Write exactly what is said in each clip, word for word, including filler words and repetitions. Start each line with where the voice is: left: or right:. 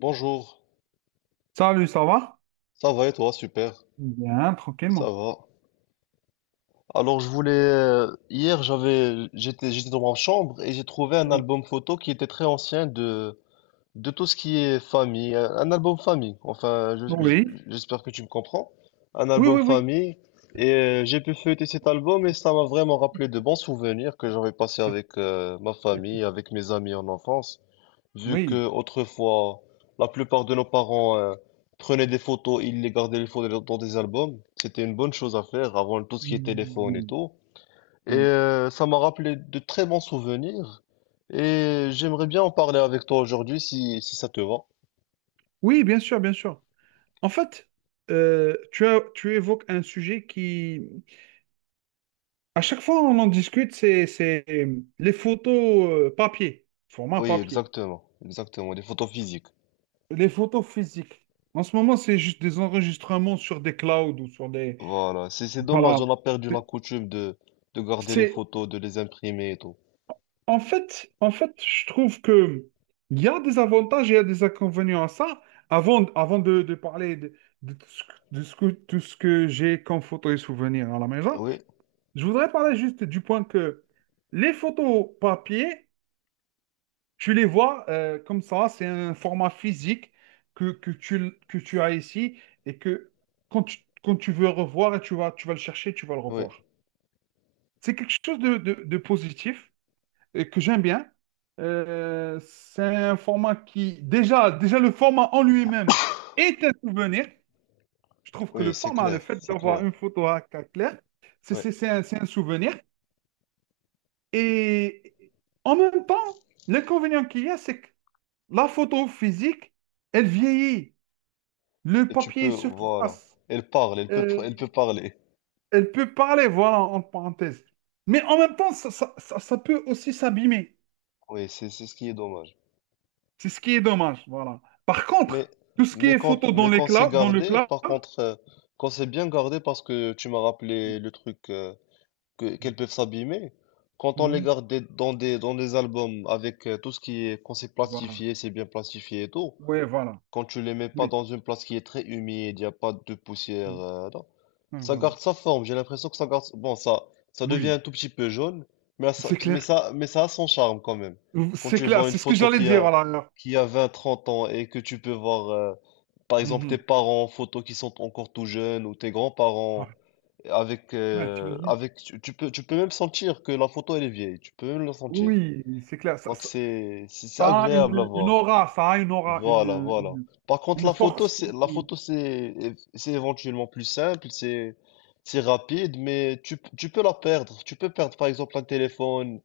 left: Bonjour,
right: Salut, ça va?
left: ça va et toi? Super,
right: Bien,
left: ça
right: tranquillement.
left: va. Alors je voulais euh, hier j'avais j'étais j'étais dans ma chambre et j'ai trouvé un
right: Oh,
left: album photo qui était très ancien de de tout ce qui est famille, un, un album famille. Enfin, je- je-
right: Oui,
left: j'espère que tu me comprends. Un
right: oui,
left: album
right: oui, oui,
left: famille et euh, j'ai pu feuilleter cet album et ça m'a vraiment rappelé de bons souvenirs que j'avais passés avec euh, ma famille, avec mes amis en enfance. Vu que
right: oui,
left: autrefois, la plupart de nos parents euh, prenaient des photos, ils les gardaient les photos dans dans des albums. C'était une bonne chose à faire avant tout ce qui est téléphone et
right: Mm,
left: tout. Et
right: oui,
left: euh, ça m'a rappelé de très bons souvenirs. Et j'aimerais bien en parler avec toi aujourd'hui si, si ça te va.
right: oui, bien sûr, bien sûr. En fait, euh, tu as, tu évoques un sujet qui, à chaque fois on en discute, c'est, c'est euh, les photos euh, papier, format
left: Oui,
right: papier,
left: exactement, exactement, des photos physiques.
right: les photos physiques. En ce moment, c'est juste des enregistrements sur des clouds ou sur des,
left: Voilà, c'est c'est
right: voilà.
left: dommage, on a perdu la coutume de, de garder les
right: C'est,
left: photos, de les imprimer et tout.
right: En fait, en fait, je trouve que il y a des avantages et il y a des inconvénients à ça. Avant, avant de, de parler de, de tout ce, que, de ce que- tout ce que j'ai comme photos et souvenirs à la maison,
left: Oui,
right: je voudrais parler juste du point que les photos papier, tu les vois euh, comme ça, c'est un format physique que, que tu, que tu as ici et que quand tu, quand tu veux revoir, tu vas, tu vas le chercher, tu vas le
left: oui,
right: revoir. C'est quelque chose de, de de positif et que j'aime bien. Euh, c'est un format qui, déjà, déjà le format en lui-même est un souvenir. Je trouve que le
left: oui, c'est
right: format, le
left: clair,
right: fait
left: c'est
right: d'avoir
left: clair.
right: une photo à cas clair, c'est
left: Oui.
right: c'est- c'est un, c'est un souvenir. Et en même temps, l'inconvénient qu'il y a, c'est que la photo physique, elle vieillit. Le
left: Et tu
right: papier
left: peux,
right: se
left: voilà.
right: froisse.
left: Elle parle, elle peut, pr-
right: Euh,
left: elle peut parler.
right: elle peut parler, voilà, en parenthèse. Mais en même temps, ça, ça, ça, ça peut aussi s'abîmer.
left: Oui, c'est c'est ce qui est dommage.
right: C'est ce qui est dommage, voilà. Par
left: Mais,
right: contre, tout ce qui
left: mais
right: est
left: quand,
right: photo dans
left: mais
right: les
left: quand c'est
right: cla- dans le
left: gardé,
right: cloud,
left: par contre, euh, quand c'est bien gardé, parce que tu m'as rappelé
right: oui.
left: le truc euh, que,
right: Mhm.
left: qu'elles peuvent s'abîmer, quand on les
right: Mhm.
left: garde des- dans des, dans des albums avec euh, tout ce qui est, quand c'est
right: Voilà.
left: plastifié, c'est bien plastifié et tout,
right: Ouais, voilà.
left: quand tu les mets pas
right: Oui.
left: dans une place qui est très humide, il n'y a pas de poussière,
right: Mhm.
left: euh, non.
right: Ouais,
left: Ça
right: voilà.
left: garde sa forme, j'ai l'impression que ça garde... Bon, ça, ça devient
right: Oui,
left: un tout petit peu jaune, mais ça,
right: c'est
left: mais
right: clair.
left: ça, mais ça a son charme quand même. Quand
right: C'est
left: tu
right: clair,
left: vois une
right: c'est ce que
left: photo
right: j'allais
left: qui
right: dire,
left: a,
right: voilà. alors.
left: qui a vingt, trente ans et que tu peux voir, euh, par exemple, tes
right: Mhm.
left: parents en photo qui sont encore tout jeunes ou tes grands-parents,
right: Ouais,
left: avec,
right: Ouais,
left: euh,
right: t'imagines?
left: avec, tu tu peux, tu peux même sentir que la photo elle est vieille, tu peux même le sentir.
right: Oui, c'est clair. Ça,
left: Donc
right: ça-
left: c'est, c'est c'est
right: ça a
left: agréable à
right: une, une
left: voir.
right: aura, ça a une aura, une,
left: Voilà, voilà.
right: une,
left: Par contre,
right: une
left: la photo,
right: force.
left: c'est la
right: une-
left: photo, c'est c'est éventuellement plus simple, c'est c'est rapide, mais tu, tu peux la perdre. Tu peux perdre, par exemple, un téléphone,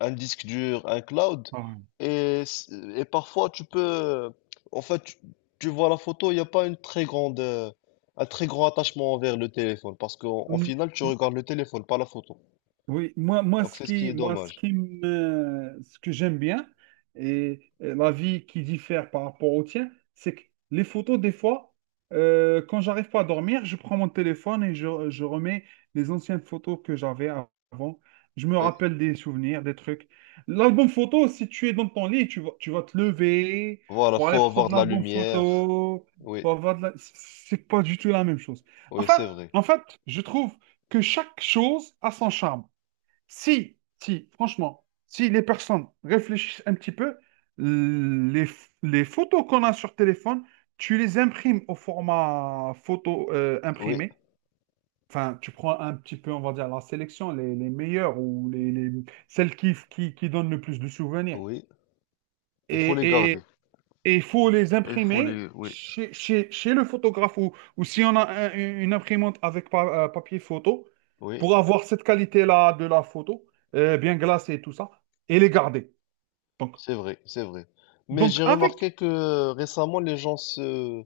left: un disque dur, un cloud,
right: Ouais.
left: et c- et parfois tu peux, en fait, tu, tu vois la photo, il n'y a pas une très grande, euh, un très grand attachement envers le téléphone, parce qu'en en final, tu regardes le téléphone, pas la photo.
right: Oui, moi, moi,
left: Donc
right: ce
left: c'est ce qui
right: qui,
left: est
right: moi, ce
left: dommage.
right: qui me, ce que j'aime bien et et la vie qui diffère par rapport au tien, c'est que les photos, des fois, euh, quand j'arrive pas à dormir, je prends mon téléphone et je, je remets les anciennes photos que j'avais avant. Je me
left: Oui,
right: rappelle des souvenirs, des trucs. L'album photo, si tu es dans ton lit, tu vas, tu vas te lever
left: voilà,
right: pour aller
left: faut avoir
right: prendre
left: de la
right: l'album
left: lumière.
right: photo.
left: Oui,
right: Pour avoir de la- C'est pas du tout la même chose.
left: oui,
right: Enfin,
left: c'est vrai.
right: en fait, je trouve que chaque chose a son charme. Si, si, franchement, si les personnes réfléchissent un petit peu, les, les photos qu'on a sur téléphone, tu les imprimes au format photo euh,
left: Oui,
right: imprimé. Enfin, tu prends un petit peu, on va dire, la sélection, les, les meilleures ou les, les- celles qui, qui, qui donnent le plus de souvenirs.
left: oui. Il faut les
right: Et,
left: garder.
right: et il faut les
left: Il faut
right: imprimer
left: les... Oui,
right: chez, chez- chez le photographe ou, ou si on a un- une imprimante avec pa- euh, papier photo,
left: oui,
right: pour avoir cette qualité-là de la photo, euh, bien glacée et tout ça, et les garder. Donc,
left: c'est vrai, c'est vrai. Mais
right: donc
left: j'ai
right: avec,
left: remarqué que euh, récemment, les gens se...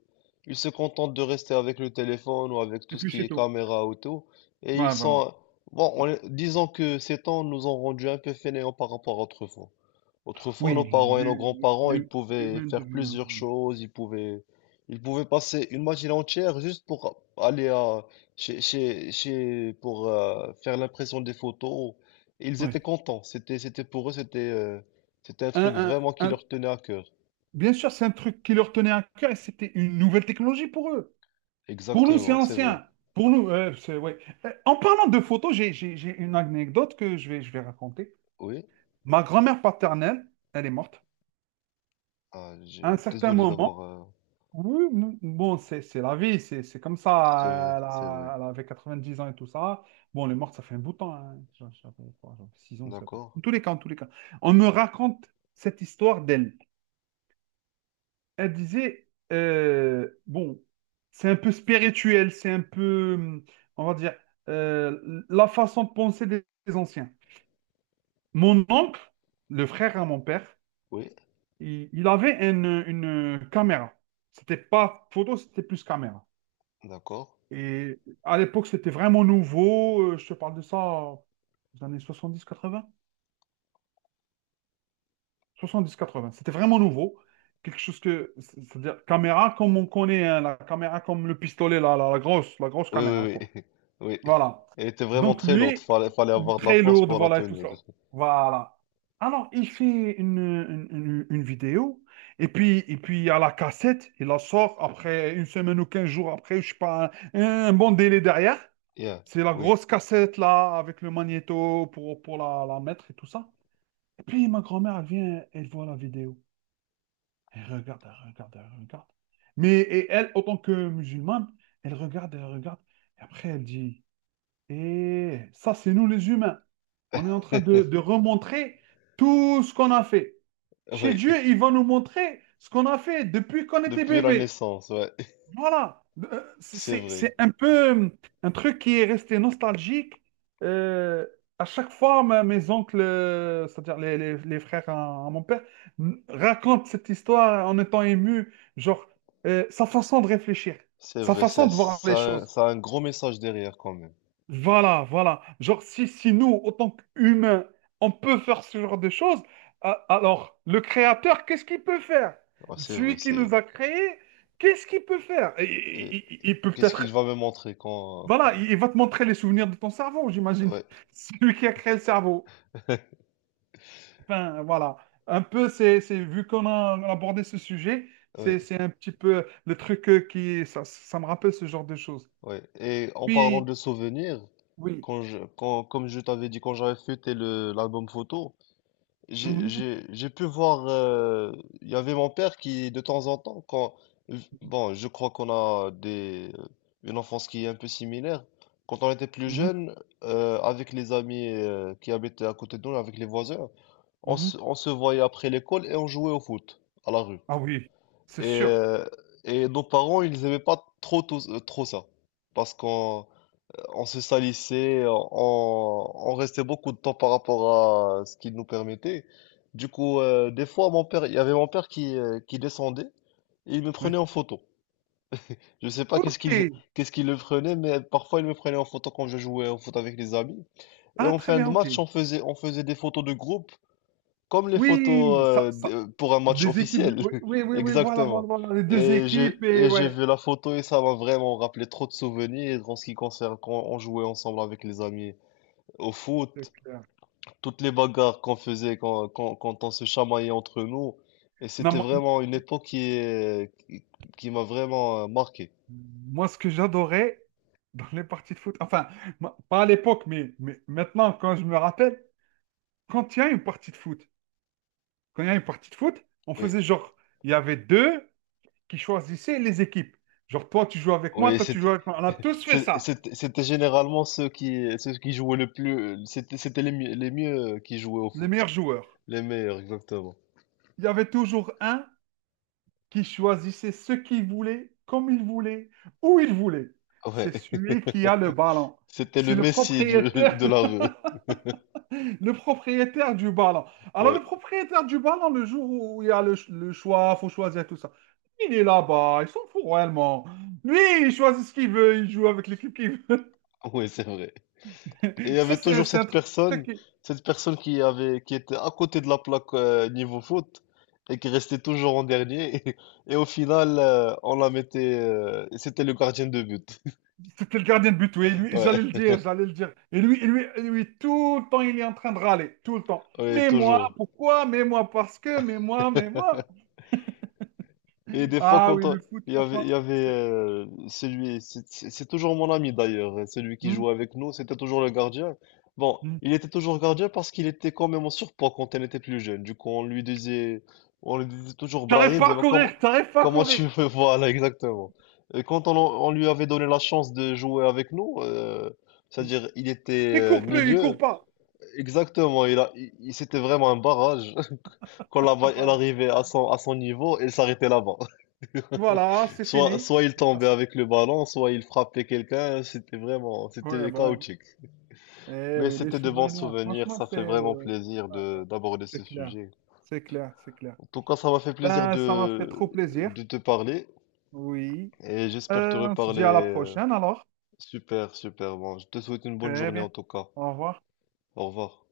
left: Ils se contentent de rester avec le téléphone ou avec
right: et
left: tout ce
right: puis
left: qui
right: c'est
left: est
right: tout.
left: caméra auto. Et ils
right: Ouais, voilà.
left: sont... Bon, on est- disons que ces temps nous ont rendu un peu fainéants par rapport à autrefois. Autrefois, nos
right: Oui,
left: parents et nos
right: du,
left: grands-parents, ils
right: du, du
left: pouvaient
right: même de
left: faire
right: lui-même.
left: plusieurs choses, ils pouvaient, ils pouvaient passer une matinée entière juste pour aller à, chez, chez, chez- pour euh, faire l'impression des photos. Et ils étaient
right: Ouais.
left: contents. C'était, c'était pour eux, c'était, euh, c'était un
right: Un-
left: truc
right: un-
left: vraiment qui
right: un-
left: leur tenait à cœur.
right: Bien sûr, c'est un truc qui leur tenait à cœur et c'était une nouvelle technologie pour eux. Pour nous, c'est
left: Exactement, c'est vrai.
right: ancien. Pour nous, euh, c'est, ouais. Euh, En parlant de photos, j'ai j'ai- j'ai une anecdote que je vais, je vais raconter.
left: Oui?
right: Ma grand-mère paternelle, elle est morte.
left: Ah,
right: À un
left: je-
right: certain
left: désolé
right: moment,
left: d'avoir. euh,
right: oui, m- bon, c'est c'est la vie, c'est c'est comme ça.
left: C'est vrai,
right: Elle,
left: c'est vrai.
right: a- elle avait 90 ans et tout ça. Bon, elle est morte, ça fait un bout de temps, hein. J'a- J'avais quoi, j'avais 6 ans, je sais pas.
left: D'accord.
right: En tous les cas, en tous les cas. On me raconte cette histoire d'elle. Elle disait, euh, bon, c'est un peu spirituel, c'est un peu, hum, on va dire, euh, la façon de penser des des anciens. Mon oncle, le frère à mon père,
left: Oui,
right: Il, il avait une, une caméra. C'était pas photo, c'était plus caméra.
left: d'accord.
right: Et à l'époque, c'était vraiment nouveau. Euh, Je te parle de ça euh, des années Soixante-dix quatre-vingts. Soixante-dix quatre-vingts. C'était vraiment nouveau. Quelque chose que, c'est- c'est-à-dire caméra comme on connaît, hein, la caméra comme le pistolet, la, la, la grosse, la grosse,
left: Oui,
right: caméra,
left: oui,
right: quoi.
left: oui. Oui.
right: Voilà.
left: Elle était vraiment
right: Donc
left: très lourde.
right: lui,
left: Fallait, fallait avoir de la
right: très
left: force
right: lourde,
left: pour la
right: voilà, et tout
left: tenir.
right: ça. Voilà. Alors, il fait une, une- une- une vidéo, et puis, et puis il y a la cassette, il la sort après une semaine ou quinze jours après, je sais pas, un, un bon délai derrière.
left: Yeah,
right: C'est la
left: oui.
right: grosse cassette là, avec le magnéto pour, pour la, la mettre et tout ça. Et puis ma grand-mère, elle vient, elle voit la vidéo. Elle regarde, elle regarde, elle regarde. Mais et elle, autant que musulmane, elle regarde, elle regarde. Et après, elle dit. Et ça, c'est nous les humains. On est en train de, de remontrer tout ce qu'on a fait. Chez
left: Oui,
right: Dieu, il va nous montrer ce qu'on a fait depuis qu'on était
left: depuis la
right: bébé.
left: naissance, ouais.
right: Voilà. Euh,
left: C'est
right: C'est
left: vrai,
right: c'est un peu hum, un truc qui est resté nostalgique. Euh, à chaque fois, ma- mes oncles, euh, c'est-à-dire les, les- les frères à, à mon père, m- racontent cette histoire en étant émus. Genre, euh, sa façon de réfléchir,
left: c'est
right: sa
left: vrai,
right: façon
left: c'est-
right: de voir les
left: ça, a-
right: choses.
left: ça a un gros message derrière quand même.
right: Voilà, voilà. Genre, si, si nous, autant qu'humains, on peut faire ce genre de choses, a- alors le créateur, qu'est-ce qu'il peut faire?
left: Ouais, c'est vrai,
right: Celui qui
left: c'est...
right: nous a créés, qu'est-ce qu'il peut faire? Il,
left: et
right: il- il peut
left: qu'est-ce
right: peut-être...
left: qu'il va me montrer quand,
right: Voilà,
left: quand...
right: il, il va te montrer les souvenirs de ton cerveau, j'imagine.
left: Ouais,
right: Celui qui a créé le cerveau. Ben, voilà. Un peu, c'est, c'est, vu qu'on a, on a abordé ce sujet,
left: ouais,
right: c'est, c'est un petit peu le truc euh, qui... Ça, ça me rappelle ce genre de choses.
left: ouais. Et en parlant
right: Puis,
left: de souvenirs,
right: oui.
left: quand je, quand, comme je t'avais dit, quand j'avais fêté le, l'album photo, J'ai
right: Mhm,
left: j'ai- j'ai pu voir, euh, il y avait mon père qui, de temps en temps, quand, bon, je crois qu'on a des, euh, une enfance qui est un peu similaire. Quand on était plus
right: mhm,
left: jeune, euh, avec les amis euh, qui habitaient à côté de nous, avec les voisins, on
right: mhm.
left: se, on se voyait après l'école et on jouait au foot à la rue.
right: Ah oui, c'est
left: Et,
right: sûr.
left: euh, et nos parents, ils aimaient pas trop, tous- euh, trop ça. Parce qu'on on se salissait, on, on restait beaucoup de temps par rapport à ce qu'il nous permettait. Du coup, euh, des fois, mon père, il y avait mon père qui, euh, qui descendait et il me prenait
right: Ouais.
left: en photo. Je sais pas qu'est-ce
right: Ok.
left: qu'il qu'est-ce qu'il le prenait, mais parfois il me prenait en photo quand je jouais au foot avec les amis. Et
right: Ah,
left: en
right: très
left: fin de
right: bien, ok.
left: match, on faisait, on faisait des photos de groupe, comme les photos
right: Oui, ça,
left: euh,
right: ça,
left: de- pour un match
right: des équipes.
left: officiel.
right: Oui, oui, oui, oui, voilà, voilà,
left: Exactement.
right: voilà, les deux
left: Et j'ai
right: équipes, et
left: et j'ai
right: ouais,
left: vu la photo et ça m'a vraiment rappelé trop de souvenirs en ce qui concerne quand on jouait ensemble avec les amis. Au
right: c'est
left: foot,
right: clair.
left: toutes les bagarres qu'on faisait quand, quand, quand on se chamaillait entre nous, et
right: Non,
left: c'était
right: moi,
left: vraiment une époque qui est, qui, qui m'a vraiment euh, marqué.
right: moi, ce que j'adorais dans les parties de foot, enfin, moi, pas à l'époque, mais, mais maintenant, quand je me rappelle, quand il y a une partie de foot, quand il y a une partie de foot, on
left: Oui,
right: faisait genre, il y avait deux qui choisissaient les équipes. Genre, toi, tu joues avec moi,
left: oui,
right: toi, tu joues
left: c'était,
right: avec moi. On a tous fait
left: c'est-
right: ça,
left: c'était c'était généralement ceux qui, ceux qui jouaient le plus, c'était, c'était les mieux, les mieux qui jouaient au
right: les
left: foot,
right: meilleurs joueurs.
left: les meilleurs, exactement.
right: Il y avait toujours un qui choisissait ce qu'il voulait, comme il voulait, où il voulait.
left: Ouais,
right: C'est celui qui a le ballon.
left: c'était
right: C'est
left: le
right: le
left: Messi du,
right: propriétaire,
left: de la rue.
right: le propriétaire du ballon. Alors,
left: Ouais,
right: le propriétaire du ballon, le jour où il y a le, ch- le choix, faut choisir tout ça. Il est là-bas, il s'en fout réellement. Lui, il choisit ce qu'il veut, il joue avec l'équipe qu'il veut.
left: ouais, c'est vrai. Et il y
right: Ça,
left: avait
right: c'est
left: toujours
right: c'est un
left: cette personne,
right: truc.
left: cette personne qui avait, qui était à côté de la plaque euh, niveau foot et qui restait toujours en dernier. Et, au final, euh, on la mettait. euh, et c'était le gardien de but.
right: C'était le gardien de but, oui. Lui,
left: Ouais,
right: j'allais le dire, j'allais le dire. Et lui, et lui, et lui, tout le temps, il est en train de râler, tout le temps.
left: ouais,
right: Mais moi,
left: toujours.
right: pourquoi? Mais moi, parce que, mais moi, mais moi.
left: Et des fois,
right: Ah
left: quand
right: oui,
left: on-
right: le foot,
left: il y avait,
right: franchement.
left: il y avait
right: c'est-
left: euh, celui, c'est c'est- c'est toujours mon ami d'ailleurs, euh, celui qui
right: Hmm,
left: jouait avec nous, c'était toujours le gardien. Bon,
right: hmm.
left: il était toujours gardien parce qu'il était quand même en surpoids quand on était plus jeune. Du coup, on lui disait, on lui disait toujours
right: T'arrives
left: Brahim,
right: pas
left: ça
right: à
left: va, comment,
right: courir, t'arrives pas à
left: comment
right: courir.
left: tu veux, voilà, exactement. Et quand on, on lui avait donné la chance de jouer avec nous, euh,
right: Hmm.
left: c'est-à-dire il était
right: Il
left: euh,
right: court plus, il court
left: milieu,
right: pas.
left: exactement, il a, il, il- c'était vraiment un barrage. Quand la
right: Ah,
left: balle elle
right: Voilà,
left: arrivait à son, à son niveau, elle s'arrêtait là-bas.
right: Voilà, c'est
left: Soit,
right: fini.
left: soit il tombait avec le ballon, soit il frappait quelqu'un. C'était vraiment,
right: Ouais,
left: c'était
right: bah ouais.
left: chaotique.
right: Eh
left: Mais
right: oui, les
left: c'était de bons
right: souvenirs,
left: souvenirs.
right: franchement,
left: Ça fait
right: c'est
left: vraiment
right: ouais,
left: plaisir
right: ouais,
left: de d'aborder
right: c'est
left: ce
right: clair.
left: sujet.
right: C'est clair, c'est clair.
left: En tout cas, ça m'a fait plaisir
right: Ben, ça m'a fait
left: de
right: trop plaisir.
left: de te parler
right: Oui.
left: et j'espère te
right: Euh, on se
left: reparler.
right: dit à la
left: euh,
right: prochaine alors.
left: Super, super. Bon, je te souhaite une bonne
right: Très
left: journée en
right: bien.
left: tout cas.
right: Au revoir.
left: Au revoir.